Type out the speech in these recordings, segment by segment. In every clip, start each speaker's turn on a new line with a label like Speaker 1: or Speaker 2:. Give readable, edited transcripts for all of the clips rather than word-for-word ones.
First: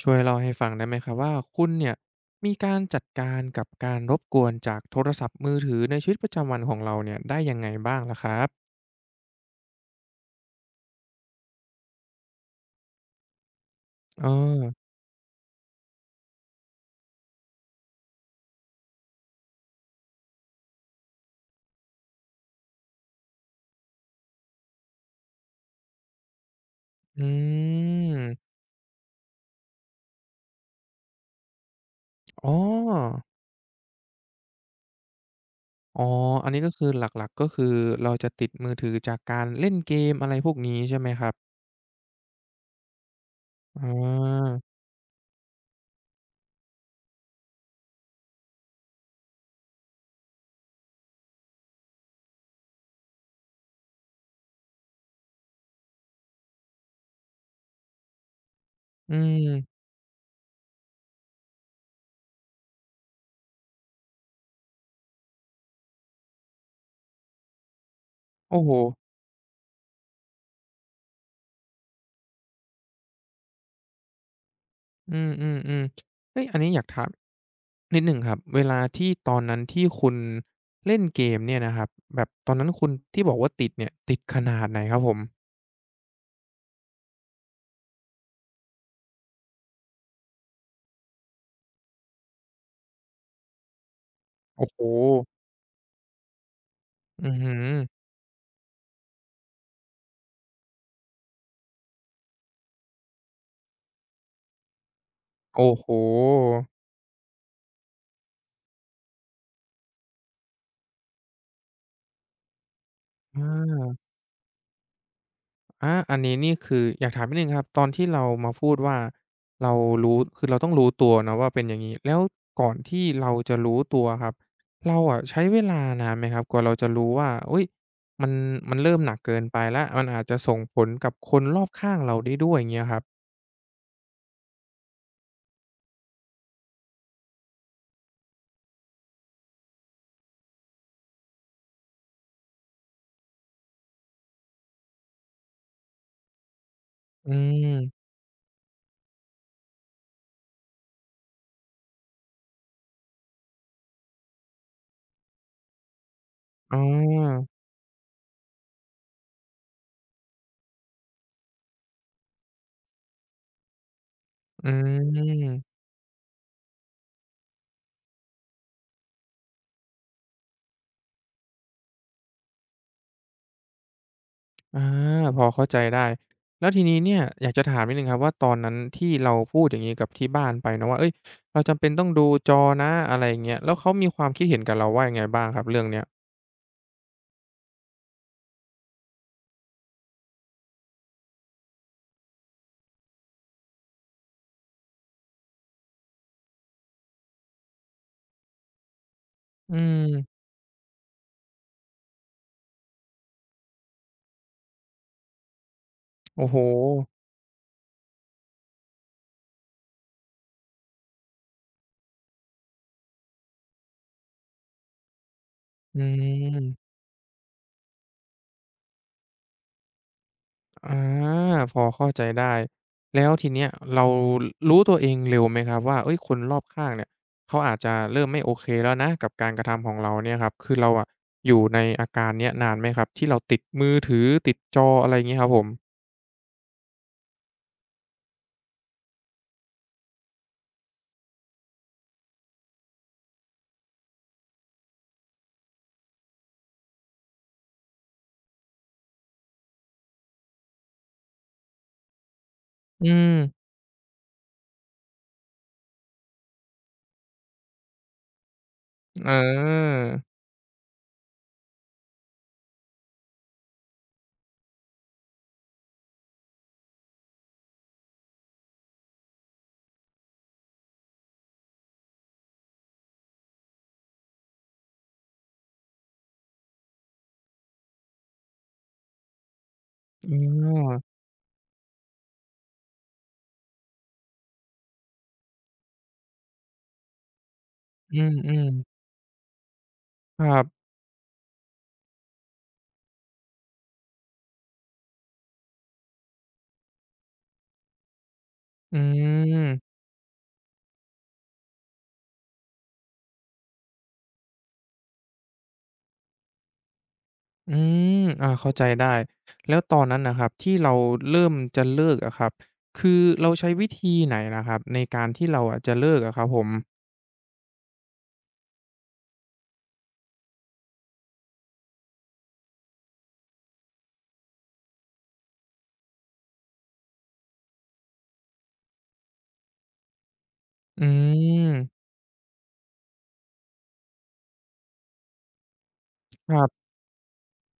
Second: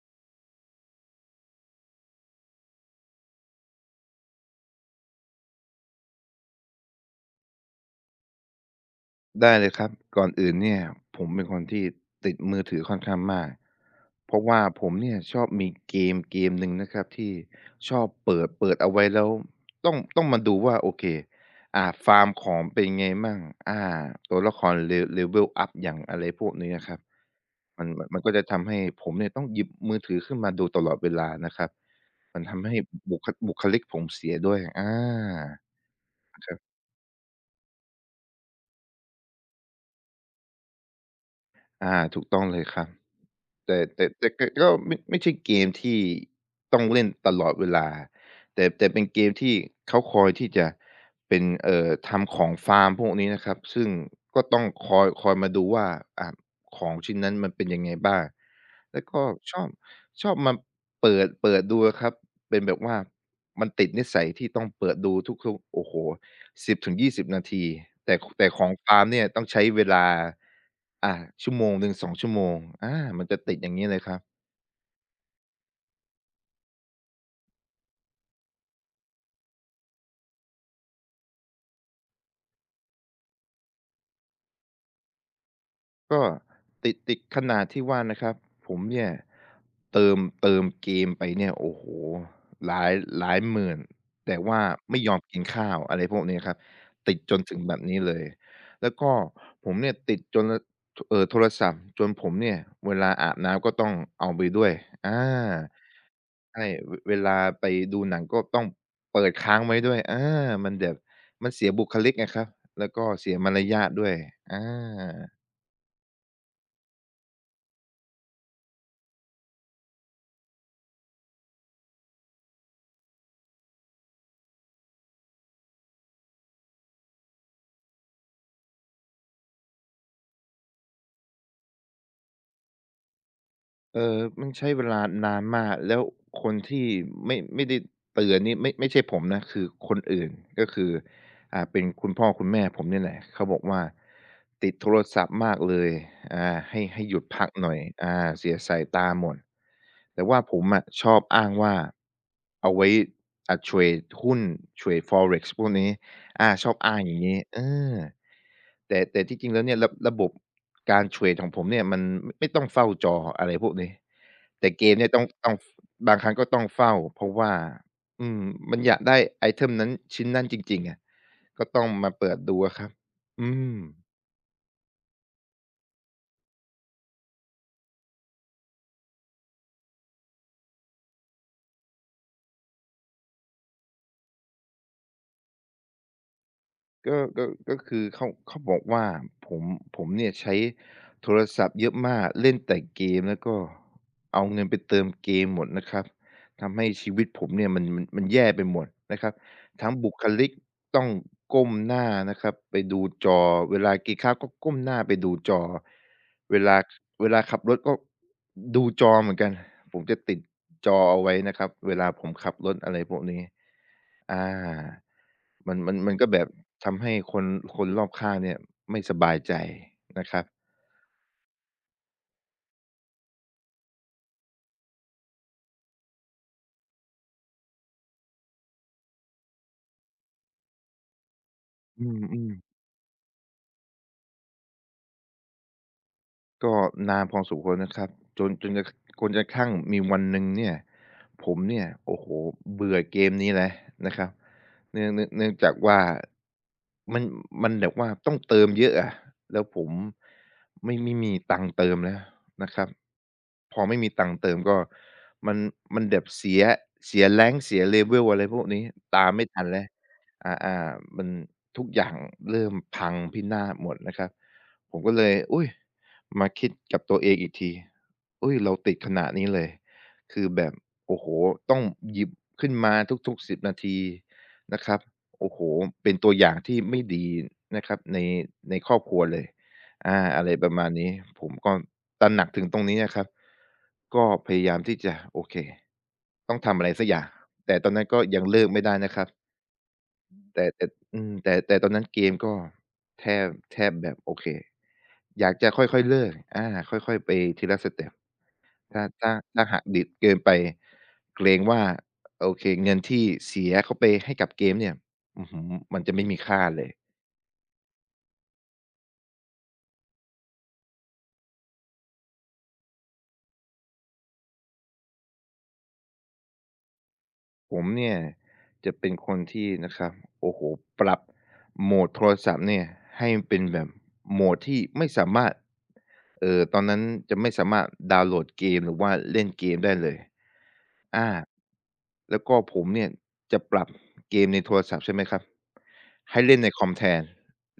Speaker 1: ช่วยเล่าให้ฟังได้ไหมครับว่าคุณเนี่ยมีการจัดการกับการรบกวนจากโทรศัพท์มือถือในชีวิตประจำวันของเราเนี่ยได้ยังไงบ้างล่ะครับ
Speaker 2: ได้เลยครับก่อนอื่นเนี่ยผมเป็นคนที่ติดมือถือค่อนข้างมาก
Speaker 1: เออ
Speaker 2: เพราะว่าผมเนี่ยชอบมีเกมหนึ่งนะครับที่ชอบเปิดเอาไว้แล้วต้องมาดูว่าโอเคฟาร์มของเป็นไงมั่งอ่าตัวละครเล level up อพอย่างอะไรพวกนี้นะครับ
Speaker 1: อื
Speaker 2: มันมัน
Speaker 1: ม
Speaker 2: มันก็จะทำให้ผมเนี่ยต้องหยิบมือถือขึ้นมาดูตลอดเวลานะครับมัน
Speaker 1: อ๋อ
Speaker 2: ทำให้บุคลิกผมเสียด้วยอา
Speaker 1: อ๋อ
Speaker 2: นะค
Speaker 1: อัน
Speaker 2: รั
Speaker 1: นี้ก็
Speaker 2: บ
Speaker 1: คือหลักๆก็คือเราจะติดมือถือจากการเล่นเกมอะไรพวกนี้ใช่ไหมครับ
Speaker 2: อาถูกต้องเลยครับ
Speaker 1: อ
Speaker 2: แต่
Speaker 1: า
Speaker 2: ก็ไม่ใช่เกมที่ต้องเล่นตลอดเวลาแต่เป็นเกมที่เขาคอยที่จะเป็นทำของฟาร์มพวกนี้นะครับซึ่งก็ต้องคอยมาดูว่าอ่าของชิ้นนั้นมันเป็นยังไงบ้างแล้ว
Speaker 1: อื
Speaker 2: ก็ชอบ
Speaker 1: ม
Speaker 2: ชอบมาเปิดดูอะครับเป็นแบบว่ามันติดนิสัยที่ต้องเปิดดูทุกๆโอ้โฮสิบถึงยี่สิบนาทีแต่ข
Speaker 1: โอ้
Speaker 2: อ
Speaker 1: โฮ
Speaker 2: งฟาร์มเนี่ยต้องใช้เวลา อ่าชั่วโมงหนึ่ง2ชั่วโมงอามันจะติดอย่างงี้เลยครับ
Speaker 1: อืมๆๆเฮ้ยอันนี้อยากถาม นิดหนึ่งครับเวลาที่ตอนนั้นที่คุณเล่นเกมเนี่ยนะครับแบบตอนนั้นคุณที่บอกว่าติดเนี่ยติดขนาดไหนครับผม
Speaker 2: ก็ติดขนาดที่ว่านะครับผมเนี่ยเติมเกมไปเนี่ยโอ้โฮหลายหลายหมื่นแต่ว่า
Speaker 1: โอ้โฮ
Speaker 2: ไม่ยอมกินข้าวอะไรพวกนี้ครับติด
Speaker 1: อื้
Speaker 2: จ
Speaker 1: อ
Speaker 2: น
Speaker 1: ฮื
Speaker 2: ถึงแบ
Speaker 1: อ
Speaker 2: บนี้เลยแล้วก็ผมเนี่ยติดจนโทรศัพท์จนผมเนี่ยเวลาอาบน้ำก็ต้องเอาไปด้วยอา
Speaker 1: โอ้โฮ
Speaker 2: ใช่เวลาไปดูหนังก็ต้องเปิดค้างไว้ด้วยอามันแบบมันเสียบุคลิกไะครับแล้วก็เสีย
Speaker 1: อ
Speaker 2: มารยาท
Speaker 1: า
Speaker 2: ด้วยอา
Speaker 1: อาอันนี้นี่คืออยากถามนิดหนึ่งครับตอนที่เรามาพูดว่าเรารู้คือเราต้องรู้ตัวเนาะว่าเป็นอย่างงี้แล้วก่อนที่เราจะรู้ตัวครับเราอะใช้เวลานานไหมครับกว่าเราจะรู้ว่าอุ๊ยมันมันเริ่มหนักเกินไปแล้วมันอาจจะส่งผลกับคนรอบข้างเราได้ด้วยอย่างเงี้ยครับ
Speaker 2: เออมันใช้เวลานานมากแล้วคนที่ไม่ได้เตือนนี่ไม่ใช่ผมนะคือคนอื่นก็คือเป็นคุณพ่อคุณแม่ผมเนี่ยแหละเขาบอกว่าติดโทรศัพท์มากเลยให้หยุด
Speaker 1: อื
Speaker 2: พักหน่อย
Speaker 1: ม
Speaker 2: เสียสายตาหมด แต่ว่าผมอะชอบอ้างว่าเอาไว้เทรดหุ้นเทรด Forex พวกนี้อาชอ
Speaker 1: อ๋
Speaker 2: บอ้างอย่างงี้
Speaker 1: อ
Speaker 2: เออ แต่ที่จริงแล้วเนี่ยระบบการเทรดของผมเนี่ยมันไม่ต้องเฝ้าจออะไรพวกนี้
Speaker 1: อื
Speaker 2: แต่เกมเนี่ยต้อง
Speaker 1: ม
Speaker 2: บางครั้งก็ต้องเฝ้าเพราะว่าอืมมันอยากได้ไอเทมนั้นชิ้นนั้นจริงๆอะก็ต้องมาเปิดดูอะครับอืม
Speaker 1: อาพอเข้าใจได้ แล้วทีนี้เนี่ยอยากจะถามนิดหนึ่งครับว่าตอนนั้นที่เราพูดอย่างงี้กับที่บ้านไปเนาะว่าเฮ้ยเราจำเป็นต้องดูจอนะอะไรอย่างเงี้ยแล้วเขามีความคิดเห็นกับเราว่ายังไงบ้างครับเรื่องเนี้ย
Speaker 2: ก็ก็คือเขาบอกว่าผมเนี่ยใช้โทรศัพท์เยอะมากเล่นแต่เกมแล้วก็เอาเงินไปเติมเกมหมดนะครับทำให้ชีวิตผมเนี่ยมันแย่ไปหมดนะครับ
Speaker 1: อื
Speaker 2: ทั้ง
Speaker 1: ม
Speaker 2: บุคลิกต้องก้มหน้านะครับไปดูจอเวลากินข้าวก็ก้มหน้าไปดูจอ
Speaker 1: โอ้โฮ
Speaker 2: เวลาเวลาขับรถก็ดูจอเหมือนกันผมจะติดจอเอาไว้นะครับเวลาผมขับรถอะไรพวกนี้ อามันมัน
Speaker 1: อื
Speaker 2: มันก็แบบ
Speaker 1: ม
Speaker 2: ทำให้คนรอบข้างเนี่ยไม่สบายใจนะครับ
Speaker 1: อาพอเข้าใจได้แล้วทีเนี้ยเรารู้ตัวเองเร็วไหมครับว่าเฮ้ยคนรอบข้างเนี่ยเขาอาจจะเริ่มไม่โอเคแล้วนะกับการกระทำของเราเนี่ยครับคือเราอะอยู่ใน
Speaker 2: อื
Speaker 1: อาการเนี้
Speaker 2: ม
Speaker 1: ยนา
Speaker 2: ๆ
Speaker 1: นไหมครับที่เราติดมือถือติดจออะไรอย่างงี้ครับผม
Speaker 2: ก็นานพอสมควรนะครับจนจนกระจนกระทั่งมีวันหนึ่งเนี่ยผมเนี่ยโอ้โหเบื่อเกมนี้แล้วนะครับเนื่องจากว่ามันมันแบบว่าต้องเติมเยอะอะแล้วผมไม่มีตังค์เติมแล้วนะครับ
Speaker 1: อืม
Speaker 2: พอไม่มีตังค์เติมก็มันมันแบบเสียแ a งเสียเล v e ลอะไรพวกนี้ตาม
Speaker 1: อา
Speaker 2: ไม่ทันแล้วอ่าๆมันทุกอย่างเริ่มพังพินาศหมดนะครับผมก็เลยอุ้ย มาคิดกับตัวเองอีกทีเฮ้ยเราติดขนาดนี้เลยคือแบบโอ้โฮต้องหยิบขึ้นมาทุกๆ10นาทีนะครับโอ้โฮเป็นตัวอย่างที่ไม่ดีนะครับในครอบครัวเลยอา
Speaker 1: อ๋อ
Speaker 2: อะไรประมาณนี้ผมก็ตระหนักถึงตรงนี้นะครับ ก็พยายามที่จะโอเคต้องทำอะไรสักอย่างแต่ตอนนั้น
Speaker 1: อื
Speaker 2: ก็ยังเลิก
Speaker 1: ม
Speaker 2: ไม่ได้
Speaker 1: ๆ
Speaker 2: นะครับ
Speaker 1: ครั
Speaker 2: แต่
Speaker 1: บ
Speaker 2: อืมแต่ตอนนั้นเกมก็แทบแบบโอเคอยากจะค่อยๆเลิกอาค่อยๆไปทีละสเต็ป
Speaker 1: อื
Speaker 2: ถ้าหั
Speaker 1: ม
Speaker 2: กดิบเกินไปเกรงว่าโอเคเงินที่เสียเข้าไปให้กับเกมเนี่ยอื้อฮือมันจะไม่มีค่าเลย
Speaker 1: อืมอาเข้าใจได้ แล้วตอนนั้นน่ะครับที่เราเริ่มจะเลิกอะครับ คือเราใช้วิธีไหนล่ะครับในการที่เราอะจะเลิกอะครับผม
Speaker 2: ผมเนี่ยจะเป็นคนที่นะครับโอ้โฮปรับโหมดโทรศัพท์เนี่ยให้มันเป็นแบบโหมดที่ไม่สามารถตอนนั้นจะไม่สามารถดาวน์โหลดเกมหรือว่าเล่นเกมได้เลย
Speaker 1: อื
Speaker 2: อา
Speaker 1: ม
Speaker 2: แล้วก็ผมเนี่ยจะปรับเกมในโทรศัพท์ใช่ไหมครับให้
Speaker 1: ค
Speaker 2: เล่น
Speaker 1: รั
Speaker 2: ในคอ
Speaker 1: บ
Speaker 2: มแทน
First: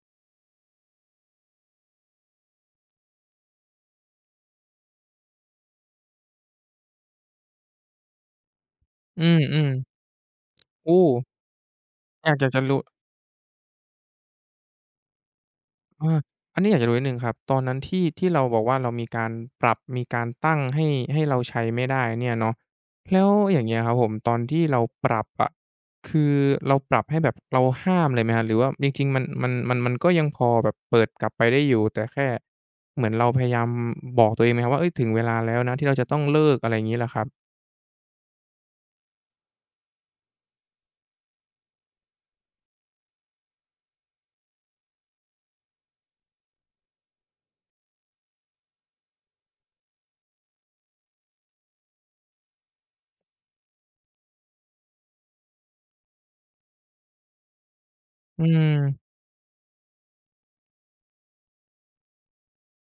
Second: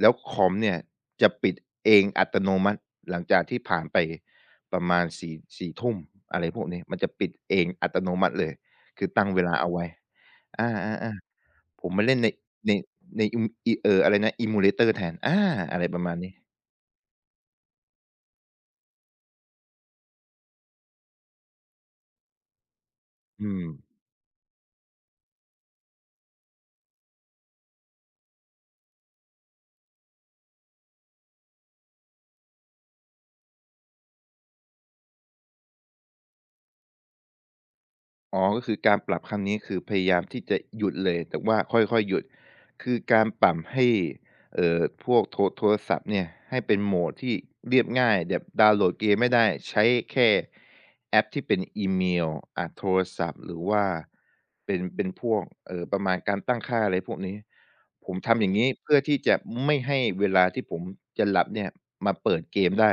Speaker 2: แล้วคอมเนี่ยจะปิดเองอัตโนมัติหลังจากที่ผ่านไปประมาณ สี่ทุ่มอะไรพวกนี้มันจะปิดเองอัตโนมัติเลยคือ
Speaker 1: อื
Speaker 2: ตั้งเวลา
Speaker 1: ม
Speaker 2: เอาไว้
Speaker 1: ๆ
Speaker 2: อ
Speaker 1: โอ้
Speaker 2: าๆๆผมมาเล่น
Speaker 1: อ
Speaker 2: ใน
Speaker 1: ยากอยากจะ
Speaker 2: ใน
Speaker 1: รู้
Speaker 2: ในอะไรนะ Emulator แทนอาอะไรประมาณ
Speaker 1: อา
Speaker 2: นี้
Speaker 1: อันนี้อยากจะรู้นิดหนึ่งครับตอนนั้นที่เราบอกว่าเรามีการปรับมีการตั้งให้เราใช้ไม่ได้เนี่ยเนาะแล้ว
Speaker 2: อื
Speaker 1: อ
Speaker 2: ม
Speaker 1: ย่างเงี้ยครับผมตอนที่เราปรับอะคือเราปรับให้แบบเราห้ามเลยไหมครับหรือว่าจริงๆมันก็ยังพอแบบเปิดกลับไปได้อยู่แต่แค่เหมือนเราพยายามบอกตัวเองไหมครับว่าเฮ้ยถึงเวลาแล้วนะที่เราจะต้องเลิกอะไรอย่างงี้เหรอครับ
Speaker 2: อ๋อก็คือการปรับครั้งนี้คือพยายามที่จะหยุดเลยแต่ว่าค่อยๆหยุดคือการปรับให้พวกโทรศัพท์เนี่ยให้เป็นโหมดที่เรียบง่ายแบบดาวน์โหลดเกมไม่ได้ใช้แค่แอปที่เป็นอีเมลโทรศัพท์หรือว่าเป็นพวกประมาณการตั้งค่าอะไรพวกนี้ ผมทำ
Speaker 1: อื
Speaker 2: อย่างงี้เพื่อ
Speaker 1: ม
Speaker 2: ที่จะไม่ให้เวลาที่ผมจะหลับเนี่ยมาเปิดเกมได้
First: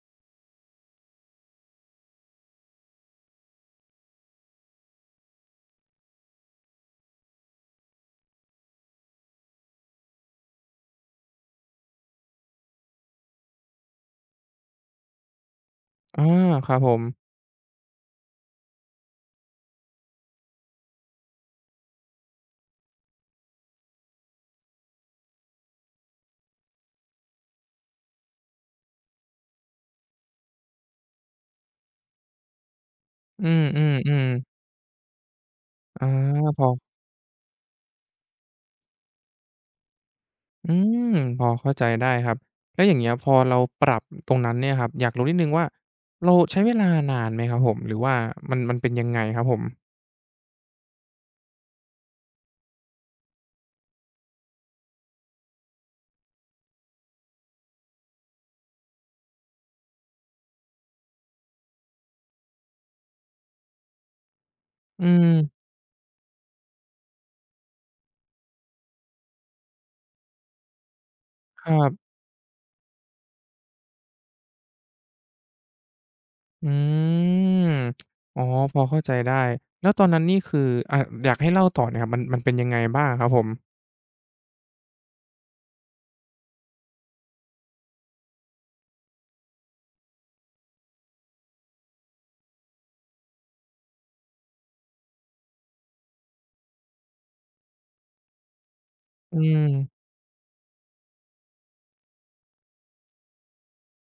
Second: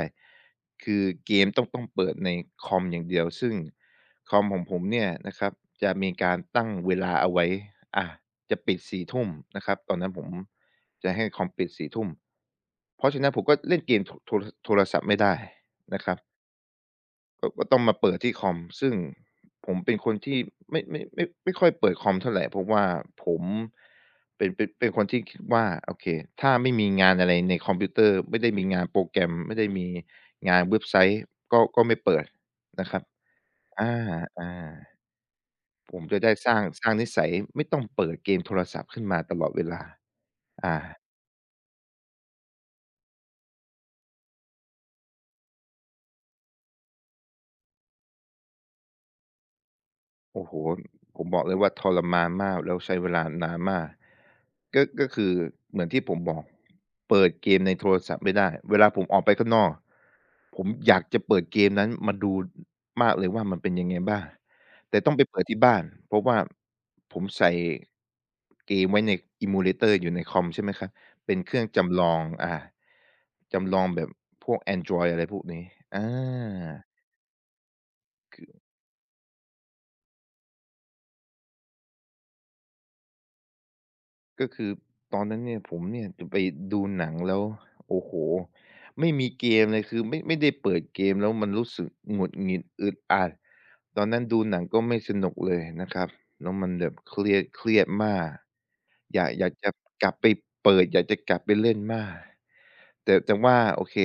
Speaker 2: คือเกมต้องเปิดในคอมอย่างเดียวซึ่ง คอมของผมเนี่ยนะครับจะมีการตั้งเวลาเอาไว้อ่าจะปิด4ทุ่มนะครับตอนนั้นผมจะให้คอมปิด4ทุ่มเพราะฉะนั้นผมก็เล่นเกมโทรศัพท์ไม่ได้นะครับ
Speaker 1: อาครับผม
Speaker 2: ก็ต้องมาเปิดที่คอมซึ่งผมเป็นคนที่ไม่ค่อยเปิดคอมเท่าไรเพราะว่าผมเป็นคนที่คิดว่าโอเคถ้าไม่มีงานอะไรในคอมพิวเตอร์ไม่ได้มีงานโปรแกรมไม่ได้มีงานเว็บไซต์ก็ไม่เปิดนะครับ
Speaker 1: อื
Speaker 2: อา
Speaker 1: มๆๆ
Speaker 2: ๆ ผม
Speaker 1: อา
Speaker 2: จะได้สร้า
Speaker 1: พ
Speaker 2: ง
Speaker 1: อ
Speaker 2: สร้างนิสัยไม่ต้องเปิดเกมโทรศัพท์ขึ้นมาตลอดเวลา
Speaker 1: อื
Speaker 2: อา
Speaker 1: มพอเข้าใจได้ครับแล้วอย่างเงี้ยพอเราปรับตรงนั้นเนี่ยครับอยากรู้นิดนึ่งว่าเราใช้เวลานานไหมครับผมหรือว่ามันเป็นยังไงครับผม
Speaker 2: โอ้โฮผมบอกเลยว่าทรมานมากแล้วใช้เวลานานมากก็คือเหมือนที่ผมบอกเปิดเกมในโทรศัพท์ไม่ได้เวลาผมออกไปข้างนอกผมอยากจะเปิดเกมนั้นมาดูมากเลยว่ามันเป็นยังไงบ้างแต่
Speaker 1: อื
Speaker 2: ต้องไป
Speaker 1: ม
Speaker 2: เปิดที่บ้านเพราะว่าผมใส่เกมไว้ใน Emulator อยู่ในคอมใช่ไหมครับเป็นเครื่
Speaker 1: ค
Speaker 2: อง
Speaker 1: รั
Speaker 2: จำลอ
Speaker 1: บ
Speaker 2: งอาจำลองแบบพวกแอนดรอยด์อะไรพวกนี้อ
Speaker 1: อื
Speaker 2: า
Speaker 1: มอ๋อพอเข้าใจได้แล้วตอนนั้นนี่คืออ่ะอยากให้เล่าต่อนอครับมันเป็นยังไงบ้างครับผม
Speaker 2: ก็คือตอนนั้นเนี่ยผมเนี่ยจะไปดูหนังแล้วโอ้โหไม่มีเกมเลยคือไม่ได้เปิดเกมแล้วมันรู้สึกหงุดหงิดอึดอัดตอนนั้นดูหนังก็ไม่สนุกเลยนะครับแล้วมันแบบเครียดมากอยาก
Speaker 1: อื
Speaker 2: อยาก
Speaker 1: ม
Speaker 2: จะกลับไปเปิดอยากจะกลับไปเล่นมากแต่ว่าโอเค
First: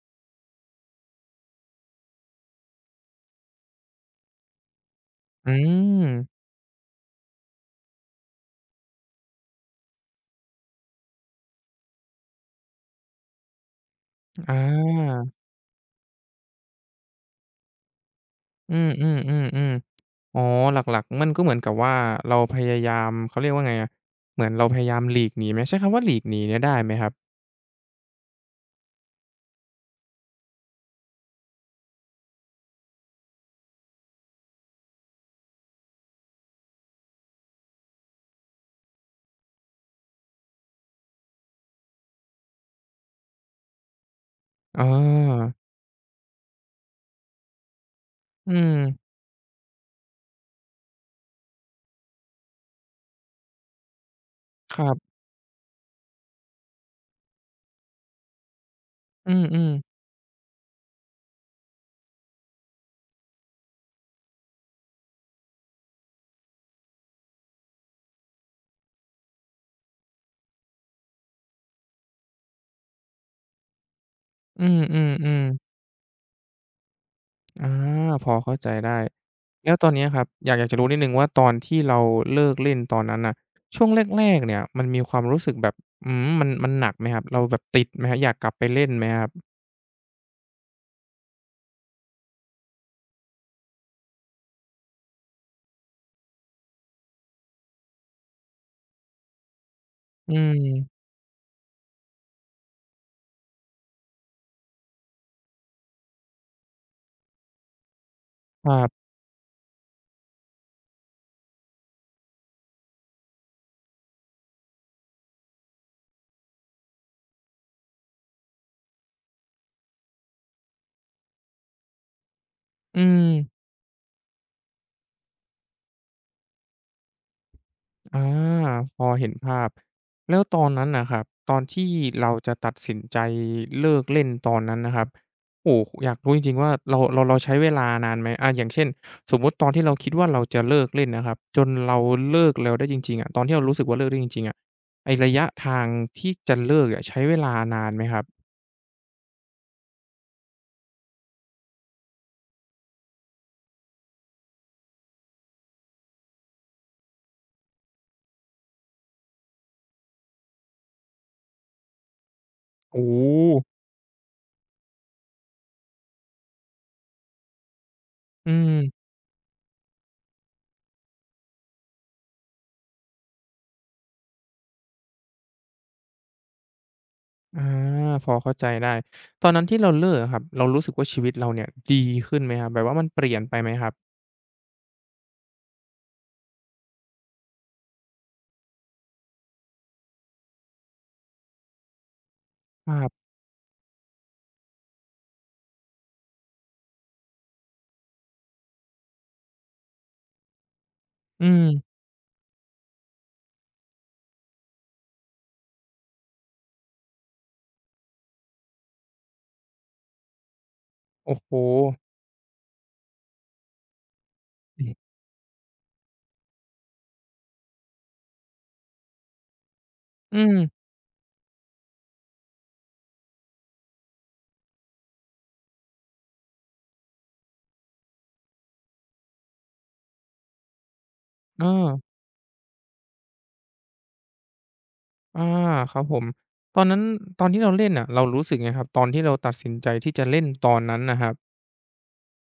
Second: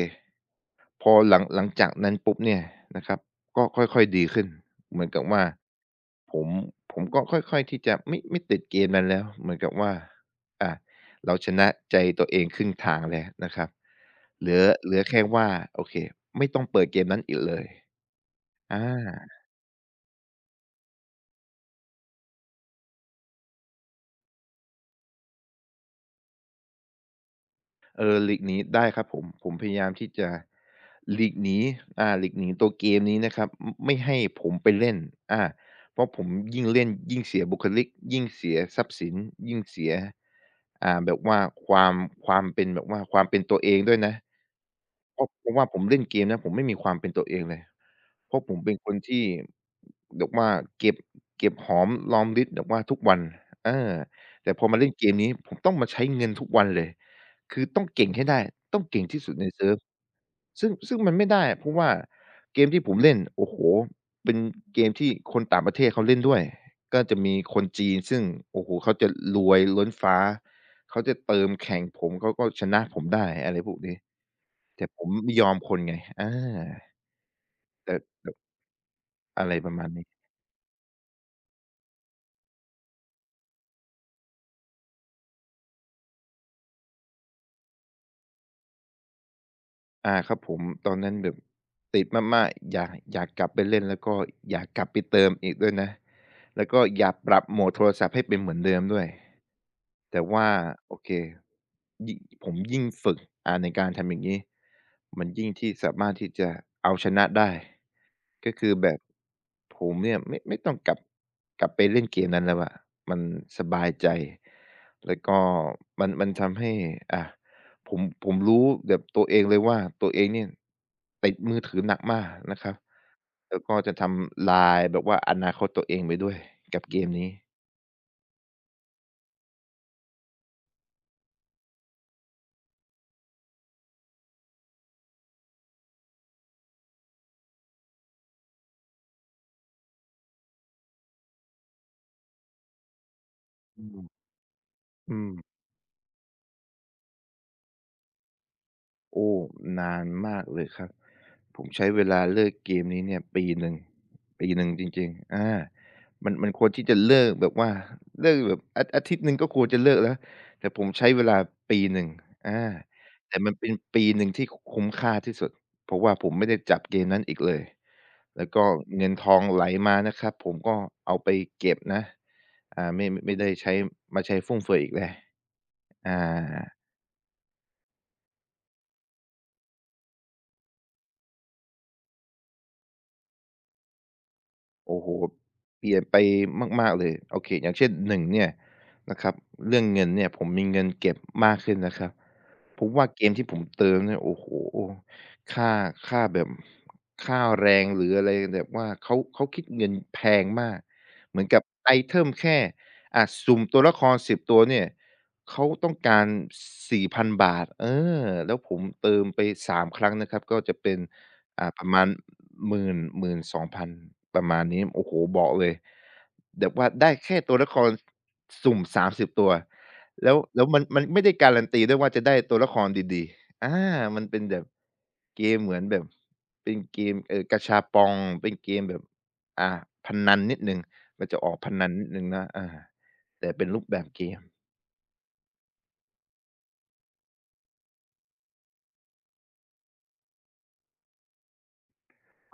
Speaker 2: พอหลังจากนั้นปุ๊บเนี่ยนะครับก็ค่อยๆดีขึ้นเหมือนกับว่า
Speaker 1: อืม
Speaker 2: ผมผมก็ค่อยๆที่จะไม่ติดเกมนั้นแล้วเหมือนกับว่า อะเราชนะใจตัวเองครึ่งทางแล้วนะครับเห
Speaker 1: อ
Speaker 2: ลือเหลือแค่
Speaker 1: า
Speaker 2: ว่าโอเคไม่ต้องเปิดเกมนั้นอีกเลย
Speaker 1: อื
Speaker 2: อ
Speaker 1: มอืมอ
Speaker 2: า
Speaker 1: มอืมอ๋อหลักๆมันก็เหมือนกับว่าเราพยายามเขาเรียกว่าไงอะเหมือนเราพยายามหลีกหนีไหมใช้คำว่าหลีกหนีเนี่ยได้ไหมครับ
Speaker 2: เออหลีกหนีได้ครับผมพยายามที่จะหลีกหนีหลีกหนีตัวเกมนี้นะครับอไม่ให้ผมไปเล่นอาเพราะผมยิ่งเล่นยิ่งเสียบุคลิกยิ่งเสียทรัพย์สินยิ่งเสียแบบว่าความความเป็นแบบว่าความเป็นตัวเองด้วยนะ
Speaker 1: อา
Speaker 2: เพราะว่าผมเล่นเกมนะผมไม่มีความเป็นตัวเองเลยเพราะ
Speaker 1: อื
Speaker 2: ผมเป็นคน
Speaker 1: ม
Speaker 2: ที่แบบว่าเก็บเก็บหอมรอมริบแบบว่าทุกวันเออแต่พอ
Speaker 1: ค
Speaker 2: มาเล่
Speaker 1: รั
Speaker 2: นเก
Speaker 1: บ
Speaker 2: มนี้ผมต้องมาใช้เงินทุกวันเลย คือต้องเก่งให้ได้ต้องเก่งที่สุ
Speaker 1: อื
Speaker 2: ดใน
Speaker 1: ม
Speaker 2: เซิร์ฟ
Speaker 1: ๆ
Speaker 2: ซึ่งมันไม่ได้เพราะว่าเกมที่ผมเล่นโอ้โฮเป็นเกมที่คนต่างประเทศเขาเล่นด้วยก็จะมีคนจีนซึ่งโอ้โฮเขาจะรวยล้นฟ้าเขาจะเติมแข่งผมเขาก็ชนะผมได้อะไรพวกนี้
Speaker 1: อื
Speaker 2: แต่ผมไม่
Speaker 1: ม
Speaker 2: ยอม
Speaker 1: ๆ
Speaker 2: ค
Speaker 1: ๆ
Speaker 2: นไงอา
Speaker 1: อ
Speaker 2: แต่
Speaker 1: าพ
Speaker 2: แบ
Speaker 1: อ
Speaker 2: บ
Speaker 1: เข้าใจได้
Speaker 2: อะไรป
Speaker 1: แล้
Speaker 2: ระ
Speaker 1: วต
Speaker 2: มา
Speaker 1: อ
Speaker 2: ณ
Speaker 1: นเนี้
Speaker 2: นี้
Speaker 1: ยครับอยากจะรู้นิดหนึ่งว่าตอนที่เราเลิกเล่นตอนนั้นน่ะช่วงแรกๆเนี่ยมันมีความรู้สึกแบบอืมมันหนักไหมครับเราแบบติดไหมครับอยากกลับไปเล่นไหมครับ
Speaker 2: อาครับผมตอนนั้นแบบติดมากๆอยากกลับไปเล่นแล้วก็อยากกลับไปเติมอีกด้วยนะแล้วก็อยากปรับโหมดโทรศัพท์ให้เป็นเหมือนเดิมด้วยแต่
Speaker 1: อื
Speaker 2: ว่าโอ
Speaker 1: ม
Speaker 2: เคยิ่งผมยิ่งฝึกในการทำอย่างงี้มันยิ่งที่สามารถที่จะเอาชนะได้ก็
Speaker 1: ค
Speaker 2: คือ
Speaker 1: รั
Speaker 2: แบบ
Speaker 1: บ
Speaker 2: ผมเนี่ยไม่ต้องกลับกลับไปเล่นเกมนั้นแล้วอะมันสบายใจแล้วก็มันมันทำให้อ่า ผมรู้แบบตัวเองเลยว่าตัวเองเนี่ยติดมือถือหนักมากนะครับ
Speaker 1: อืม
Speaker 2: แล้วก็จะทำลายแบบว่าอนาคตตัวเองไปด้วยกับเกมนี้
Speaker 1: อาพอเห็นภาพแล้วตอนนั้นน่ะครับตอนที่เราจะตัดสินใจเลิกเล่นตอนนั้นนะครับโอ้โฮอยากรู้จริงๆว่าเราใช้เวลานานไหมอาอย่างเช่นสมมุติตอนที่เราคิดว่าเราจะเลิกเล่นนะครับจนเราเลิกแล้วได้จริงๆอะตอนที่เรารู้สึ
Speaker 2: อื
Speaker 1: กว่าเลิกได้
Speaker 2: ม
Speaker 1: จริงๆอะไอ้
Speaker 2: อื
Speaker 1: ระยะ
Speaker 2: ม
Speaker 1: ทางที่จะเลิกอะใช้เวลานานไหมครับ
Speaker 2: โอ้นานมากเลยครับ ผมใช้เวลาเลิกเกมนี้เนี่ยปีหนึ่งปีหนึ่งจริงๆอามันมันควรที่จะเลิกแบบว่าเลิกแบบอาอาทิตย์หนึ่งก็ควรจะเลิกแล้ว แต่ผมใช้เวลาปีหนึ่งอา
Speaker 1: โอ้โฮ
Speaker 2: แต่มันเป็นปีหนึ่งที่คุ้มค่าที่สุดเพราะว่าผมไม่ได้จับเกมนั้นอีกเลย แล้
Speaker 1: อื
Speaker 2: วก็เงิน
Speaker 1: ม
Speaker 2: ทองไหลมานะครับผมก็เอาไปเก็บนะอ่าไม่ได้ใช้มาใช้ฟุ่มเฟือยอีกแล้วอา
Speaker 1: อาพอเข้าใจได้ตอนนั้นที่เราเลิกอะครับเรารู้สึกว่าชีวิตเราเนี่ยดีขึ้นไหมครับแบบว่ามันเปลี่ยนไปไหมครับ
Speaker 2: โอ้โฮเปลี่ยนไปมากๆเลยโอเคอย่างเช่น1เนี่ยนะครับเรื่องเงินเนี่ยผมมีเงินเก็บมากขึ้นนะครับเพ
Speaker 1: ค
Speaker 2: ราะ
Speaker 1: รั
Speaker 2: ว่าเกม
Speaker 1: บ
Speaker 2: ที่ผมเติมเนี่ยโอ้โฮค่าค่าแบบค่าแรงหรืออะไรแบบว่าเขาคิดเงินแพงมากเหมื
Speaker 1: อื
Speaker 2: อนกับไอ
Speaker 1: ม
Speaker 2: เทมแค่อะสุ่มตัวละคร10ตัวเนี่ยเขาต้องการ4,000บาทแล้วผมเติมไป3ครั้งนะครับก็จะเป็น
Speaker 1: โอ้โฮ
Speaker 2: ประมาณ หมื่น2 0 0 0ประมาณนี้
Speaker 1: อ
Speaker 2: โอ้โฮบอกเลยแบบว่าได้แค่ตัวละครสุ่ม30ตัวแล้ว
Speaker 1: ืม
Speaker 2: แล้วมันไม่ได้การันตีด้วยว่าจะได้ตัวละครดีๆมันเป็นแบบเกมเหมือนแบบเป็นเกมกาชาปองเป็นเกมแบบอ่าพนันนิดหนึ่งมันจะออก
Speaker 1: เอ
Speaker 2: พนัน
Speaker 1: อ
Speaker 2: นิดหนึ่งนะแต่เป็นรูปแบบเกม
Speaker 1: อาครับผม ตอนนั้นตอนที่เราเล่นน่ะเรารู้สึกไงครับ ตอนที่เราตัดสินใจที่จะเล่นตอนนั้นน่ะครับ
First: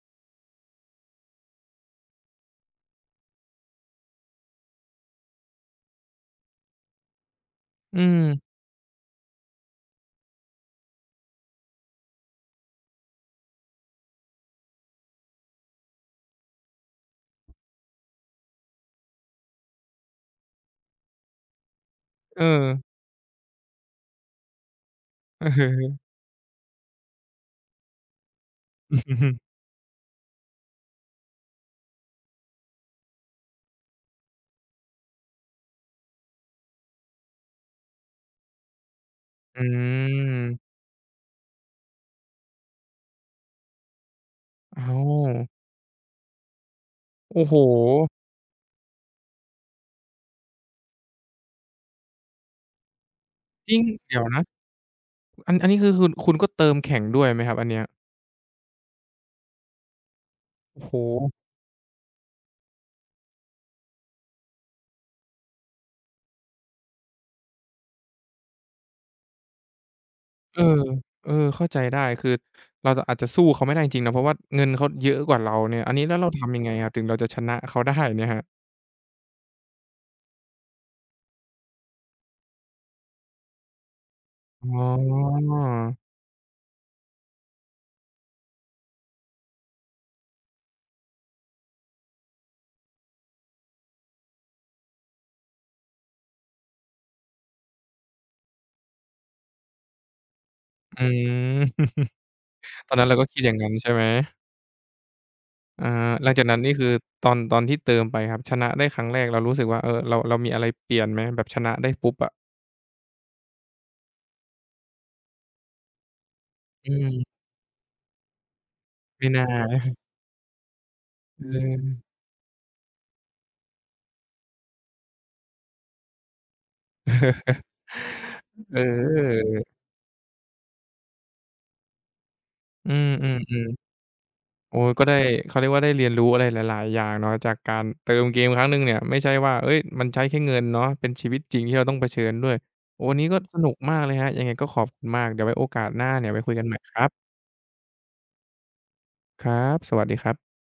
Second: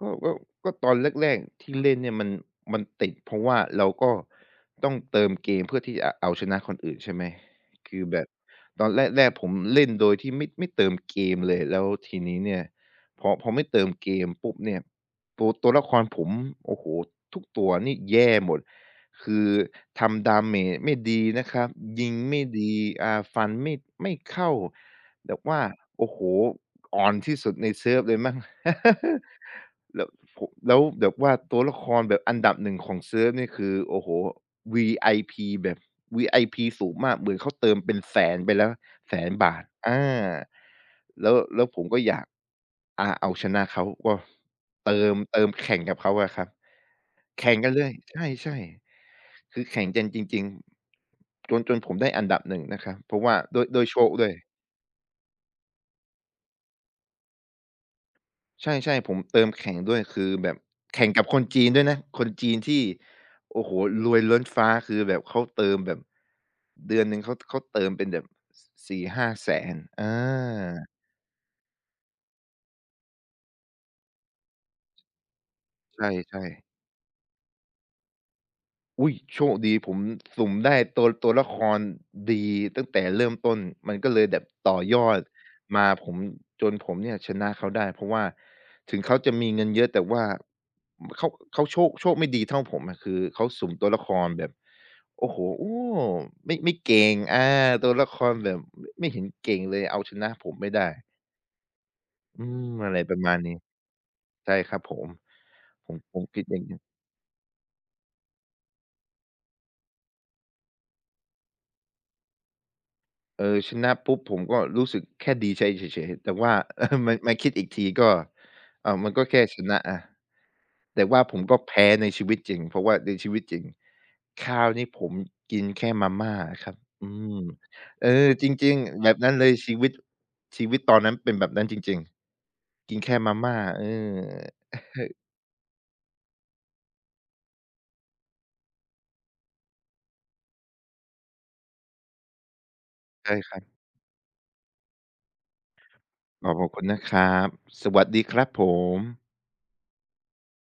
Speaker 2: ก็ก็ก็ตอนแรกๆที่เล่นเนี่ยมันติดเพราะว่าเราก็ต้องเติมเกมเพื่อที่จะเอาชนะคนอื่นใช่ไหม
Speaker 1: อื
Speaker 2: คือแบ
Speaker 1: ม
Speaker 2: บตอนแรกๆผมเล่นโดยที่ไม่เติมเกมเลยแล้วทีนี้เนี่ยพอไม่เติมเกมปุ๊บเนี่ยตัวละครผมโอ้โฮทุกตัวนี่แย่หมดคือทำ damage ไม่ดีนะครับยิงไม่
Speaker 1: เออ
Speaker 2: ดีฟันไม่เข้าแบ บว่า
Speaker 1: อือ
Speaker 2: โอ้โฮอ่อนที่สุดในเซิร์ฟเลยมั้ง แล้วผมแล้วแบบว่าตัวละครแบบอันดับหนึ่งของเซิร์ฟนี่คือโอ้โฮ VIP แบบ VIP สูงมากเหมือนเขาเติมเป็นแสนไปแล้วแสนบา
Speaker 1: อื
Speaker 2: ท
Speaker 1: ม
Speaker 2: แล้วผมก็อยากเอาชนะเขาก็
Speaker 1: อ้า
Speaker 2: เติ
Speaker 1: ว
Speaker 2: มเติมแข่งกับเขาอะครับ
Speaker 1: โอ้
Speaker 2: แข่
Speaker 1: โฮ
Speaker 2: งกันเลยใช่ๆคือแข่งกันจริงๆจนผมได้อันดับหนงนะครับเพราะว่าด้วย
Speaker 1: จริง
Speaker 2: ด้วยโชค
Speaker 1: เดี๋ยว
Speaker 2: ด้วย
Speaker 1: นะอันนี้คือคุณก็เติมแข่งด้วยไหมครับอันเนี้ย
Speaker 2: ใช่ๆผมเติมแข่งด้วยคือแบบ
Speaker 1: โอ้โฮ
Speaker 2: แข่งกับคนจีนด้วยนะคนจีนที่โอ้โฮรวยล้นฟ้าคือแบบเขาเติมแบบเดือนหนึ่งเขาเติมเป็นแบบสสีห้าแสนอ
Speaker 1: เออ
Speaker 2: า
Speaker 1: เออเข้าใจได้ คือเราจะอาจจะสู้เขาไม่ได้จริงๆนะเพราะว่าเงินเขาเยอะกว่าเราเนี่ยอัน
Speaker 2: ใ
Speaker 1: นี้แล้วเรา
Speaker 2: ช่
Speaker 1: ทำยังไง
Speaker 2: ๆ
Speaker 1: ครับถึงเราจะชนะเขาได้เนี่ยครับ
Speaker 2: อุ๊ยโชคดีผมสุ่มได้ตัวละครดีตั้งแต่เริ่มต้นมันก็เลยแบบต่อ
Speaker 1: อ๋
Speaker 2: ยอด
Speaker 1: อ
Speaker 2: มาผมจนผมเนี่ยชนะเขาได้เพราะว่าถึงเขาจะมีเงินเยอะแต่ว่าเขาเขาโชคไม่ดีเท่าผมอะคือเขาสุ่มตัวละครแบบโอ้โฮไม่เก่งตัวละครแบบไม่เห็นเก่งเลยเอาชนะผมไม่ได้
Speaker 1: อืม ต
Speaker 2: อะ
Speaker 1: อน
Speaker 2: ไร
Speaker 1: นั้น
Speaker 2: ป
Speaker 1: เรา
Speaker 2: ระ
Speaker 1: ก็
Speaker 2: มา
Speaker 1: คิ
Speaker 2: ณ
Speaker 1: ดอย่า
Speaker 2: นี้
Speaker 1: งนั้นใช่ไหม
Speaker 2: ใช่ครับผม
Speaker 1: อ
Speaker 2: ผม
Speaker 1: า
Speaker 2: ผม
Speaker 1: หลัง
Speaker 2: คิ
Speaker 1: จา
Speaker 2: ด
Speaker 1: ก
Speaker 2: อ
Speaker 1: นั้น
Speaker 2: ย่าง
Speaker 1: นี่
Speaker 2: งี้น
Speaker 1: คือตอนที่เติมไปครับชนะได้ครั้งแรกเรารู้สึกว่าเออเรามีอะไรเปลี่ยนไหมแบบชนะได้ปุ๊บอะ
Speaker 2: เออชนะปุ๊บผมก็รู้สึกแค่ดีใจเฉยๆแต่ว่า เออ
Speaker 1: อื
Speaker 2: มา
Speaker 1: ม
Speaker 2: คิดอีกทีก็อ้าวมันก็
Speaker 1: ไม่
Speaker 2: แค่
Speaker 1: น่า
Speaker 2: ชนะ
Speaker 1: นะ
Speaker 2: อะแต่ว่าผ
Speaker 1: เ
Speaker 2: มก็แพ้ใน
Speaker 1: ออ
Speaker 2: ชีวิตจริงเพราะว่าในชีวิตจริงข้าวนี่ผมกินแค่มาม่าอะครับอืมเออจริ
Speaker 1: เ
Speaker 2: งๆแบบนั้นเล
Speaker 1: ออ
Speaker 2: ยชีวิตตอนนั้นเป็นแบบนั้นจริงๆ
Speaker 1: อื
Speaker 2: กินแค่มาม่า
Speaker 1: มๆๆโอ้ก็ได้เขาเรียกว่าได้เรียนรู้อะไรหลายๆอย่างเนาะจากการเติมเกมครั้งหนึ่งเนี่ยไม่ใช่ว่าเฮ้ยมันใช้แค่เงินเนาะเป็นชีวิตจริงที่เราต้องเผชิญด้วยโอ้วันนี้
Speaker 2: ใช่
Speaker 1: ก็
Speaker 2: ค
Speaker 1: ส
Speaker 2: รั
Speaker 1: นุก
Speaker 2: บ
Speaker 1: มากเลยครับยังไงก็ขอบคุณมากเดี๋ยวไว้โอกาสหน้าเนี่ยไว้
Speaker 2: ขอ
Speaker 1: คุ
Speaker 2: บ
Speaker 1: ย
Speaker 2: ข
Speaker 1: กัน
Speaker 2: อบ
Speaker 1: ใหม่
Speaker 2: คุณ
Speaker 1: ค
Speaker 2: นะ
Speaker 1: รับ
Speaker 2: ครับสวัสดีครับผม
Speaker 1: ครับสวัสดีครับ